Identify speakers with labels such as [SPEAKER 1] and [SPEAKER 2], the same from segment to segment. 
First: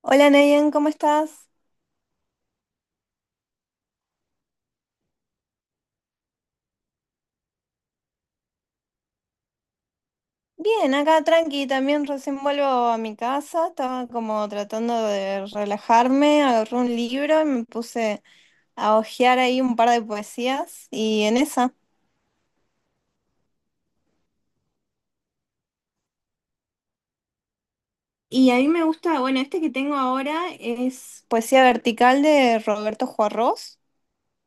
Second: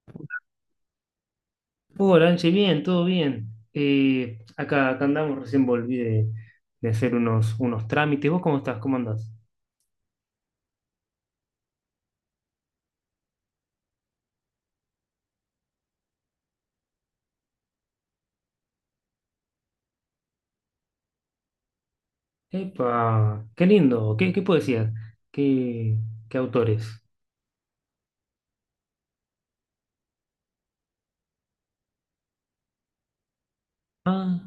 [SPEAKER 1] Hola Nayan, ¿cómo estás?
[SPEAKER 2] Hola, Anche, bien, todo bien. Acá andamos, recién volví de hacer unos trámites. ¿Vos cómo estás? ¿Cómo andás?
[SPEAKER 1] Bien, acá tranqui, también recién vuelvo a mi casa, estaba como tratando de relajarme, agarré un libro y me puse a hojear ahí un par de poesías y en esa.
[SPEAKER 2] Epa, qué lindo. ¿Qué poesía? ¿Qué, qué autores?
[SPEAKER 1] Y a mí me gusta, bueno, este que tengo ahora es Poesía Vertical de Roberto Juarroz,
[SPEAKER 2] Ah,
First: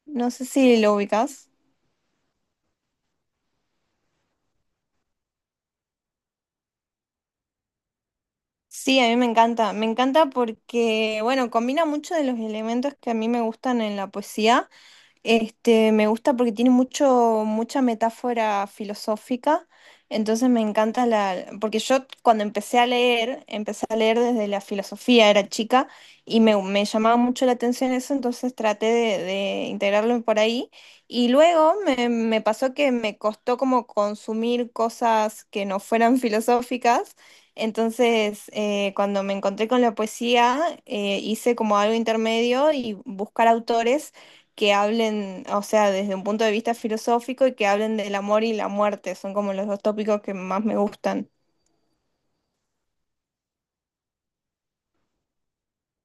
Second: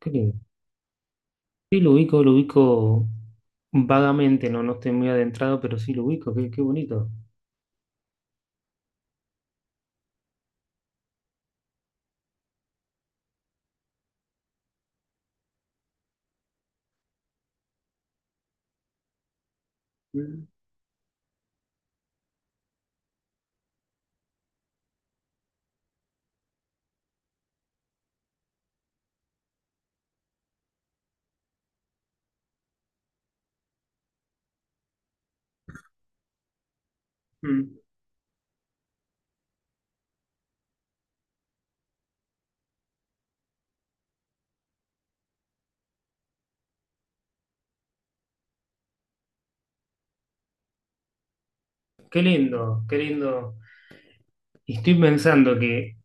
[SPEAKER 2] qué
[SPEAKER 1] no
[SPEAKER 2] lindo.
[SPEAKER 1] sé si lo ubicás.
[SPEAKER 2] Sí, lo ubico vagamente, no estoy muy adentrado, pero sí lo ubico, qué bonito.
[SPEAKER 1] Sí, a mí me encanta porque, bueno, combina mucho de los elementos que a mí me gustan en la poesía. Este, me gusta porque tiene mucho, mucha metáfora filosófica,
[SPEAKER 2] Mm,
[SPEAKER 1] entonces me encanta porque yo cuando empecé a leer desde la filosofía, era chica, y me llamaba mucho la atención eso, entonces traté de integrarlo por ahí, y luego me pasó que me costó como consumir cosas que no fueran filosóficas,
[SPEAKER 2] mm.
[SPEAKER 1] entonces cuando me encontré con la poesía, hice como algo intermedio y buscar autores que hablen, o sea, desde un punto de vista filosófico y que hablen del amor y la muerte. Son como los dos tópicos que más me gustan.
[SPEAKER 2] Qué lindo, qué lindo. Y estoy pensando que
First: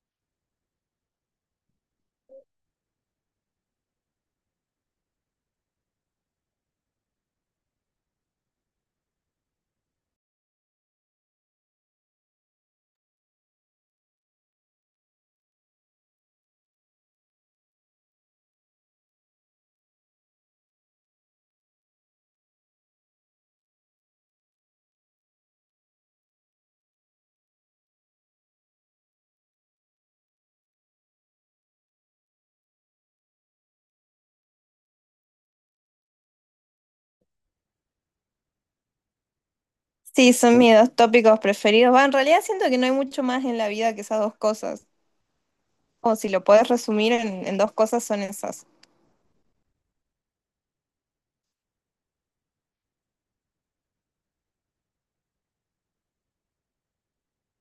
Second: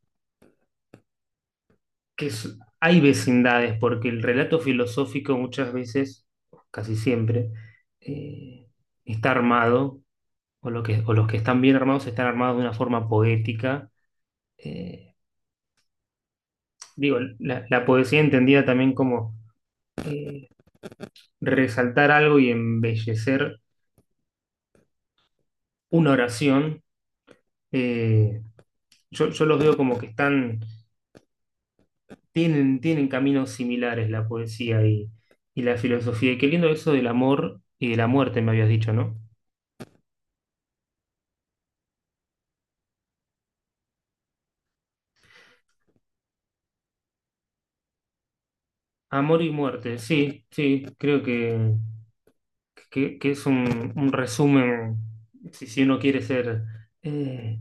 [SPEAKER 2] que es- hay vecindades, porque el relato filosófico muchas veces, casi siempre, eh, está armado, o los que están bien armados están armados de una forma poética. eh, Digo, la poesía entendida también como eh, resaltar algo y embellecer una oración. eh, yo los veo como que tienen caminos similares la poesía y la filosofía. Y qué lindo eso del amor y de la muerte, me habías dicho, ¿no?
[SPEAKER 1] Sí, son mis dos tópicos preferidos. Va, en realidad siento que no hay mucho más en la vida que esas dos cosas. O si lo puedes resumir en dos cosas, son esas.
[SPEAKER 2] Amor y muerte, sí, sí, creo que es un resumen, si uno quiere ser, eh,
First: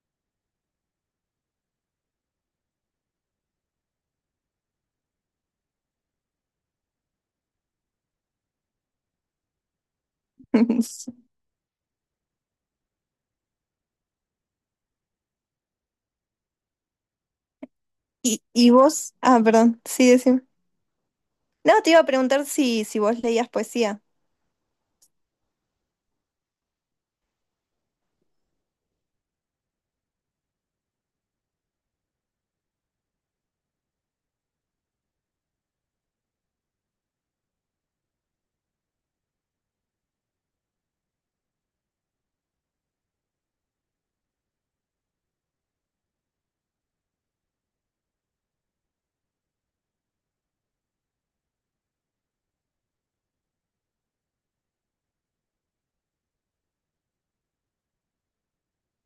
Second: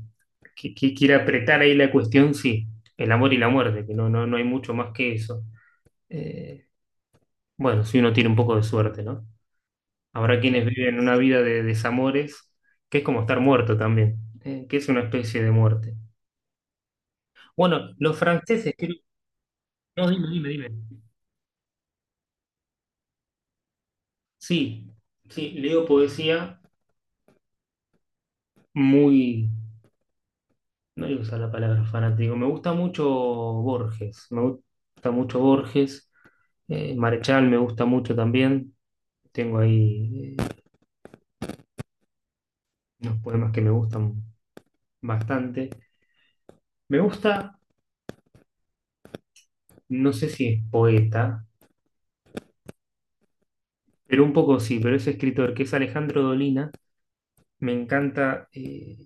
[SPEAKER 2] que quiere apretar ahí la cuestión, sí, el amor y la muerte, que no hay mucho más que eso. Eh, bueno, si uno tiene un poco de suerte, ¿no? Habrá quienes viven una vida de desamores, que es como estar muerto también, que es una especie de muerte. Bueno, los
[SPEAKER 1] ¿Y
[SPEAKER 2] franceses, creo.
[SPEAKER 1] vos? Ah, perdón, sí,
[SPEAKER 2] No, dime,
[SPEAKER 1] decime.
[SPEAKER 2] dime, dime.
[SPEAKER 1] No, te iba a preguntar si, vos leías poesía.
[SPEAKER 2] Sí, sí, leo poesía muy... No voy a usar la palabra fanático. Me gusta mucho Borges. Me gusta mucho Borges. Marechal me gusta mucho también. Tengo ahí unos poemas que me gustan bastante. Me gusta, no sé si es poeta, pero un poco sí, pero es escritor, que es Alejandro Dolina. Me encanta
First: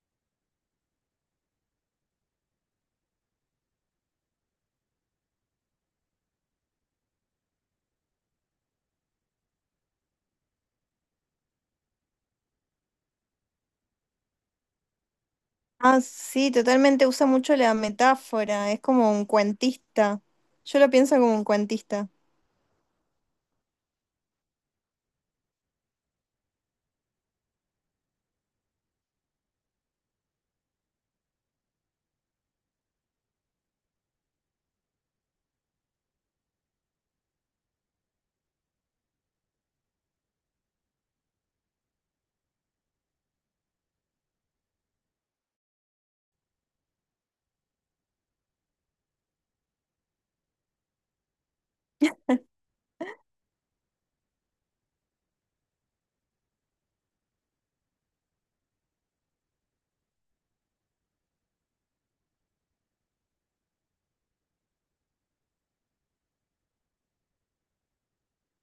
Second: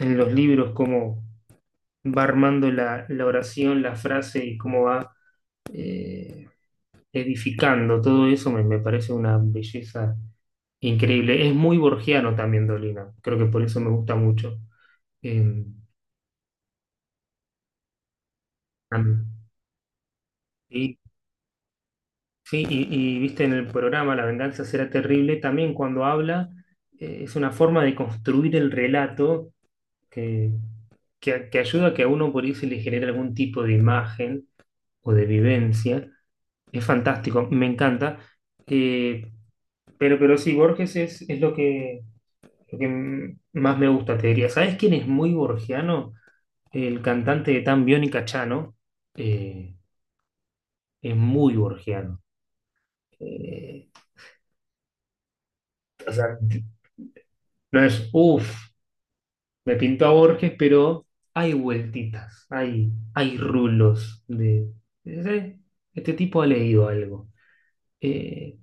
[SPEAKER 2] en los libros cómo va armando la oración, la frase y cómo va eh, edificando. Todo eso me parece una belleza increíble. Es muy borgiano también Dolina. Creo que por eso me gusta mucho. Eh,
[SPEAKER 1] Ah, sí, totalmente usa mucho la metáfora, es como un
[SPEAKER 2] También.
[SPEAKER 1] cuentista. Yo lo
[SPEAKER 2] Y,
[SPEAKER 1] pienso como un cuentista.
[SPEAKER 2] sí, y viste en el programa La venganza será terrible, también cuando habla, es una forma de construir el relato que, que ayuda a que a uno por ahí se le genere algún tipo de imagen o de vivencia. Es fantástico, me encanta. Eh, pero sí, Borges es lo que más me gusta, te diría. ¿Sabes quién es muy borgiano? El cantante de Tan Bión y Cachano eh, es muy borgiano. Eh, o sea, no es, uff, me pintó a Borges, pero hay vueltitas, hay rulos de- este tipo ha leído algo. Eh,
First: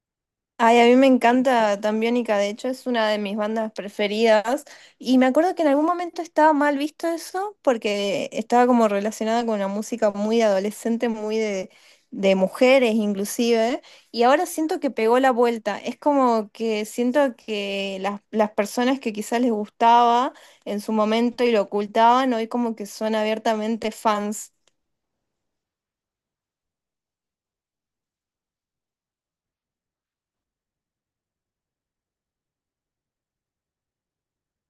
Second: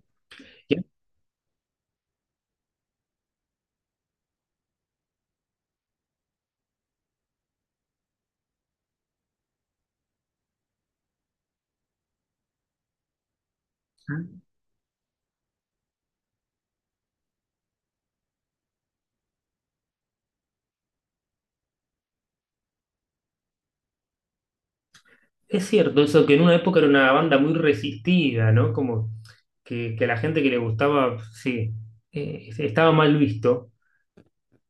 [SPEAKER 2] y-
[SPEAKER 1] Ay, a mí me encanta Tambiónica, de hecho es una de mis bandas preferidas y me acuerdo que en algún momento estaba mal visto eso porque estaba como relacionada con una música muy adolescente, muy de mujeres inclusive, y ahora siento que pegó la vuelta, es como que siento que las personas que quizás les gustaba en su momento y lo ocultaban, hoy como que son abiertamente fans.
[SPEAKER 2] es cierto, eso que en una época era una banda muy resistida, ¿no? Como que a la gente que le gustaba, sí, estaba mal visto.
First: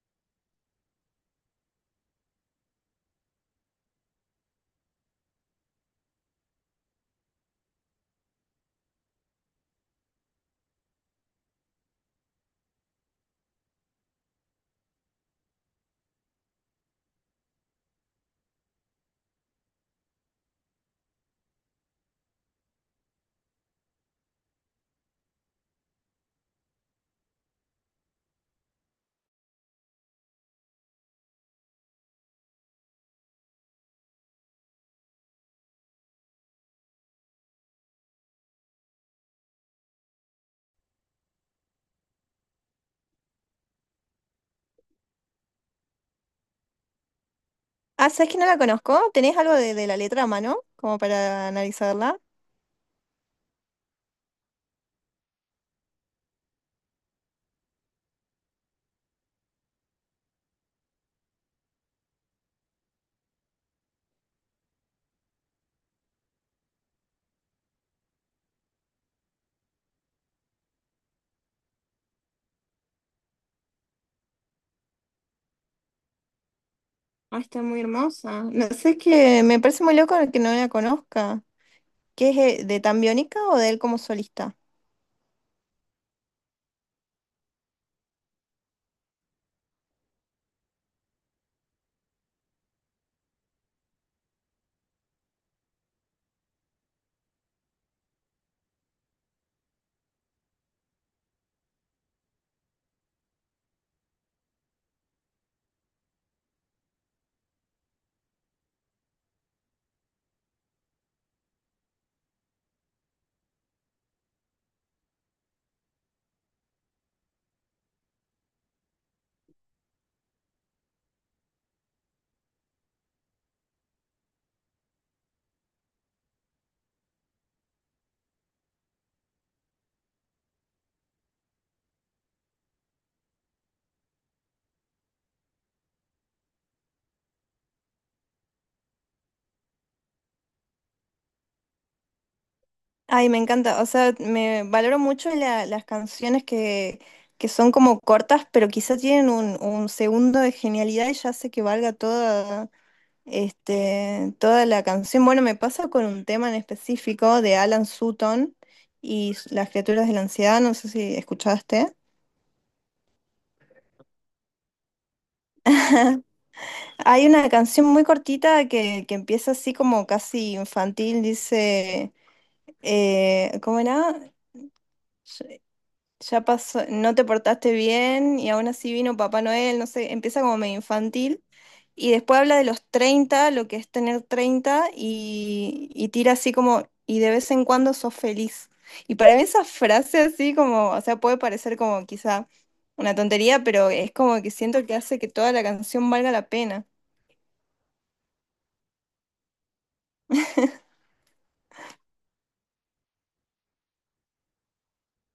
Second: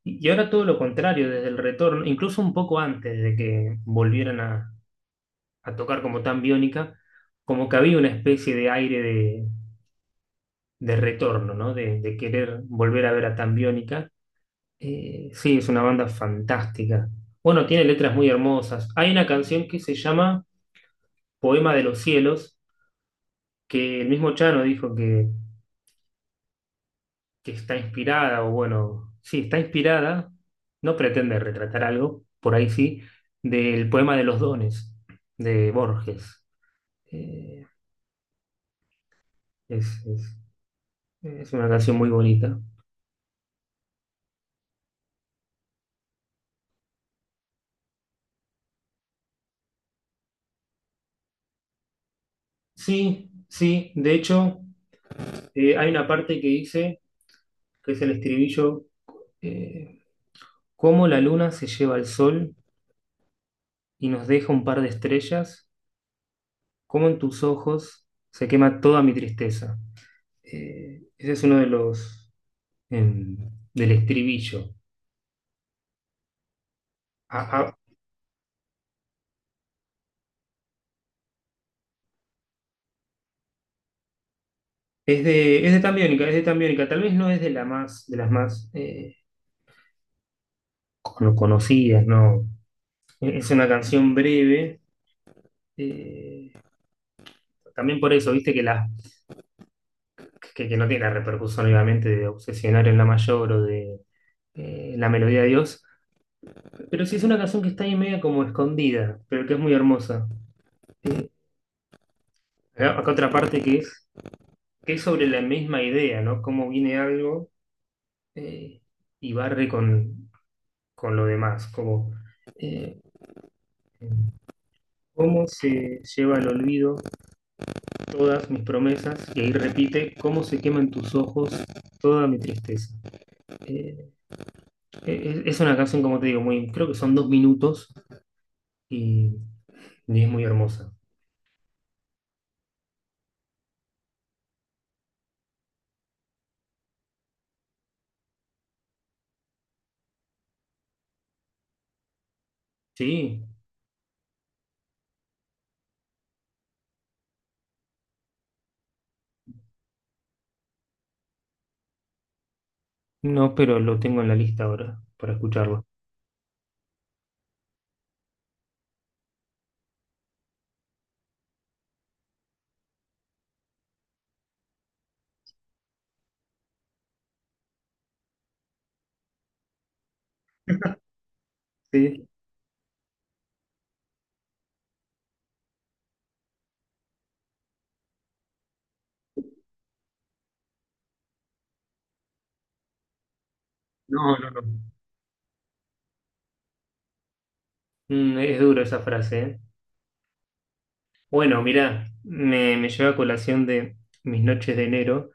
[SPEAKER 2] Y ahora todo lo contrario, desde el retorno, incluso un poco antes de que volvieran a tocar como Tan Biónica, como que había una especie de aire de retorno, ¿no? De querer volver a ver a Tan Biónica. Sí, es una banda fantástica. Bueno, tiene letras muy hermosas. Hay una canción que se llama Poema de los Cielos, que el mismo Chano dijo que está inspirada, o bueno, sí, está inspirada, no pretende retratar algo, por ahí sí, del poema de los dones de Borges. Eh, es, es- es una canción muy bonita.
[SPEAKER 1] Ah, ¿sabes que no la conozco? ¿Tenés algo de la letra a mano? Como para analizarla.
[SPEAKER 2] Sí, sí, de hecho, hay una parte que dice, que es el estribillo, eh, cómo la luna se lleva al sol y nos deja un par de estrellas, cómo en tus ojos se quema toda mi tristeza. Ese es uno de los en- del estribillo.
[SPEAKER 1] Ah,
[SPEAKER 2] A-
[SPEAKER 1] está
[SPEAKER 2] a-
[SPEAKER 1] muy hermosa. No sé, es que me parece muy loco que no la conozca. ¿Qué es de tan biónica o de él como solista?
[SPEAKER 2] es de Tambiónica, es de Tambiónica. Tal vez no es de las más conocidas, ¿no? Es una canción breve. eh, También por eso, viste, que no tiene la repercusión, obviamente, de Obsesionar en la mayor o de La melodía de Dios. Pero sí es una canción que está ahí media como escondida, pero que es muy hermosa. Eh, acá otra parte que es, sobre la misma idea, ¿no? Cómo viene algo eh, y barre con lo demás, como eh, cómo se lleva al olvido todas mis promesas, y ahí repite, cómo se queman tus ojos toda mi tristeza. Eh, es una canción, como te digo, muy, creo que son 2 minutos y, y es muy hermosa.
[SPEAKER 1] Ay, me encanta. O sea, me valoro mucho las canciones que son como cortas, pero quizás tienen un segundo de genialidad y ya hace que valga toda.
[SPEAKER 2] Sí,
[SPEAKER 1] Este, toda la canción, bueno, me pasa con un tema en específico de Alan Sutton y las criaturas de la ansiedad, no sé si escuchaste.
[SPEAKER 2] no, pero lo tengo en la lista ahora para escucharlo.
[SPEAKER 1] Hay una canción muy cortita que, empieza así como casi infantil, dice, ¿cómo era? Ya pasó, no te portaste bien y aún así vino Papá Noel, no sé, empieza como medio infantil. Y
[SPEAKER 2] Sí.
[SPEAKER 1] después habla de los 30 lo que es tener 30 y tira así como, y de vez en cuando sos feliz. Y para mí esa frase así como, o sea, puede parecer como quizá una tontería, pero es
[SPEAKER 2] No,
[SPEAKER 1] como que
[SPEAKER 2] no, no.
[SPEAKER 1] siento que hace que toda la canción valga la pena.
[SPEAKER 2] Mm, es duro esa frase, ¿eh? Bueno, mirá, me lleva a colación de Mis noches de enero,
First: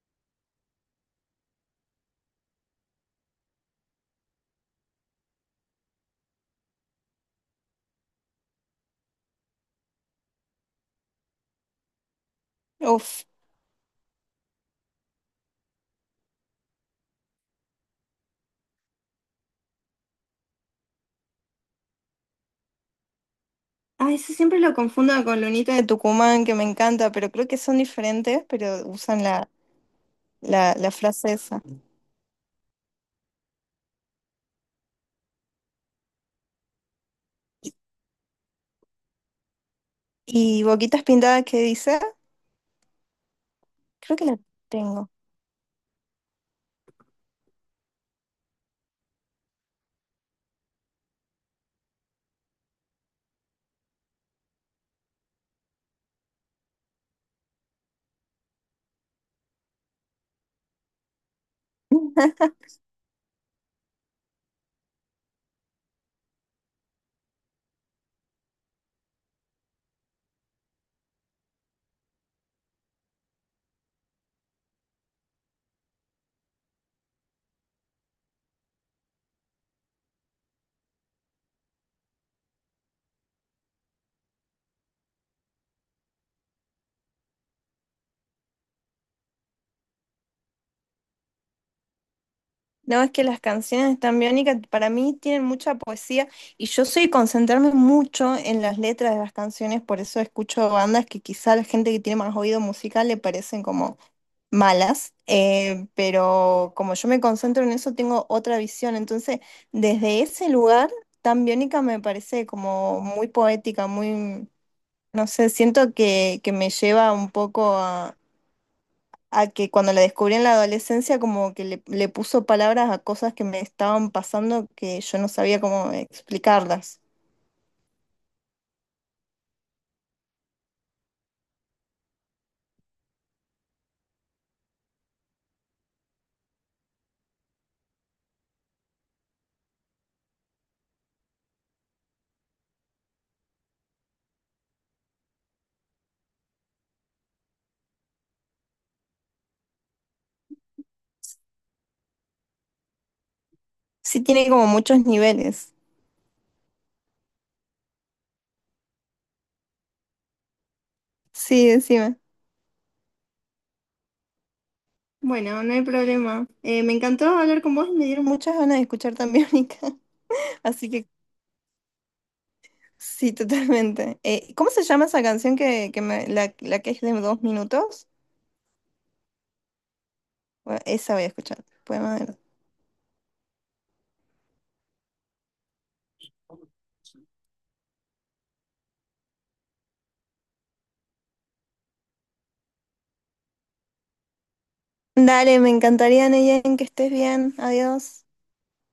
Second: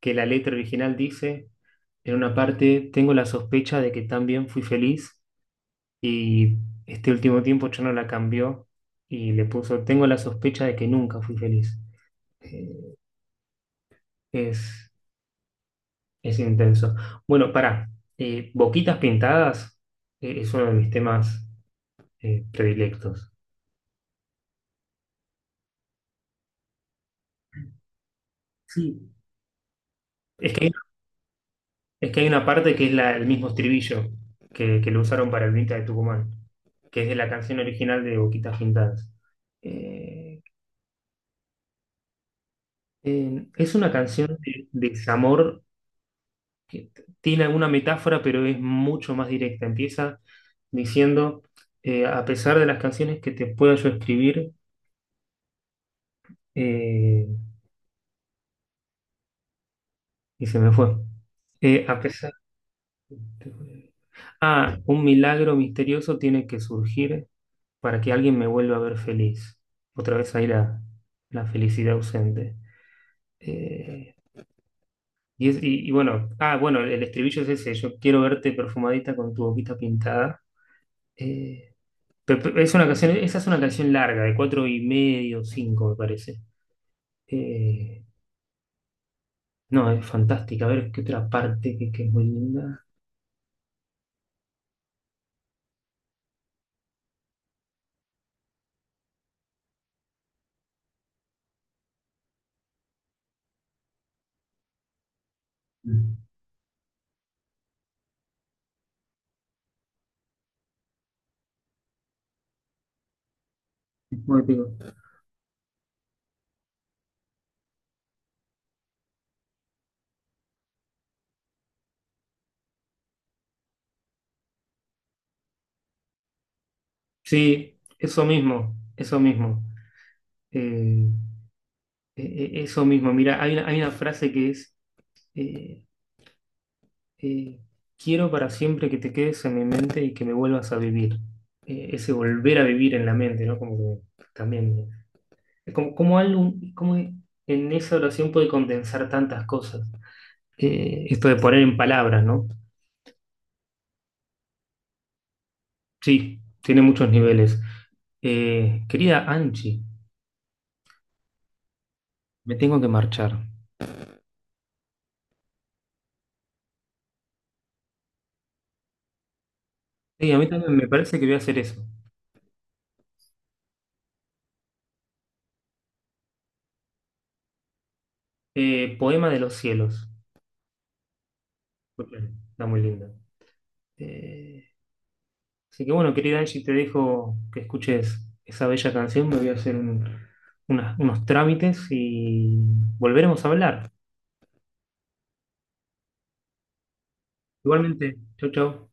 [SPEAKER 2] que la letra original dice, en una parte tengo la sospecha de que también fui feliz y este último tiempo yo no la cambió y le puso, tengo la sospecha de que nunca fui feliz. Eh,
[SPEAKER 1] Uf.
[SPEAKER 2] es, es intenso. Bueno, pará, Boquitas Pintadas es uno de mis temas predilectos.
[SPEAKER 1] Ah, eso siempre lo confundo con Lunita de Tucumán, que me encanta, pero creo que son diferentes, pero
[SPEAKER 2] Sí.
[SPEAKER 1] usan la,
[SPEAKER 2] Es que hay,
[SPEAKER 1] la, la frase esa.
[SPEAKER 2] es que hay una parte que es el mismo estribillo que lo usaron para el Vinta de Tucumán, que es de la canción original de Boquitas Pintadas. Eh,
[SPEAKER 1] Y Boquitas Pintadas, ¿qué dice?
[SPEAKER 2] Es una
[SPEAKER 1] Creo que
[SPEAKER 2] canción
[SPEAKER 1] la
[SPEAKER 2] de
[SPEAKER 1] tengo.
[SPEAKER 2] desamor que tiene alguna metáfora, pero es mucho más directa. Empieza diciendo, a pesar de las canciones que te pueda yo escribir, eh, y se me fue. A pesar. Ah, un milagro misterioso tiene que surgir para que alguien me vuelva a ver feliz. Otra vez ahí la felicidad ausente. Eh, bueno, el estribillo es ese, yo quiero verte perfumadita con tu boquita pintada. Eh, esa es una canción larga, de 4 y medio, 5, me parece. Eh, no, es fantástica. A ver, ¿qué otra parte que es muy linda?
[SPEAKER 1] No, es que las canciones están biónicas, para mí tienen mucha poesía y yo soy concentrarme mucho en las letras de las canciones, por eso escucho bandas que quizá a la gente que tiene más oído musical le parecen como malas,
[SPEAKER 2] Mm.
[SPEAKER 1] pero como yo me concentro en eso tengo otra visión, entonces desde ese lugar tan biónica me parece como muy poética,
[SPEAKER 2] Es muy
[SPEAKER 1] muy,
[SPEAKER 2] pico.
[SPEAKER 1] no sé, siento que, me lleva un poco a que cuando la descubrí en la adolescencia como que le puso palabras a cosas que me estaban pasando que yo no sabía cómo explicarlas.
[SPEAKER 2] Sí, eso mismo, eso mismo. Eh, e- Eso mismo. Mira, hay una frase que es, eh, eh, quiero para siempre que te quedes en mi mente y que me vuelvas a vivir. Ese volver a vivir en la mente, ¿no? Como que también, como algo, como en esa oración puede condensar tantas cosas. Esto de poner en palabras, ¿no?
[SPEAKER 1] Sí, tiene como muchos niveles.
[SPEAKER 2] Sí, tiene muchos niveles. Querida Angie,
[SPEAKER 1] Sí, decime.
[SPEAKER 2] me tengo que marchar.
[SPEAKER 1] Bueno, no hay problema. Me encantó hablar con vos y me dieron muchas ganas de escuchar también Mica.
[SPEAKER 2] Sí, a mí también me
[SPEAKER 1] Así que
[SPEAKER 2] parece que voy a hacer eso.
[SPEAKER 1] sí, totalmente. ¿Cómo se llama esa canción que la que es de 2 minutos?
[SPEAKER 2] Poema de los cielos.
[SPEAKER 1] Bueno, esa voy a escuchar. Poema
[SPEAKER 2] Escuchen,
[SPEAKER 1] de-
[SPEAKER 2] está muy lindo. Eh, Así que bueno, querida Angie, te dejo que escuches esa bella canción. Me voy a hacer unos trámites y volveremos a hablar.
[SPEAKER 1] Dale, me encantaría, Neyen, que estés bien.
[SPEAKER 2] Igualmente,
[SPEAKER 1] Adiós.
[SPEAKER 2] chau, chau.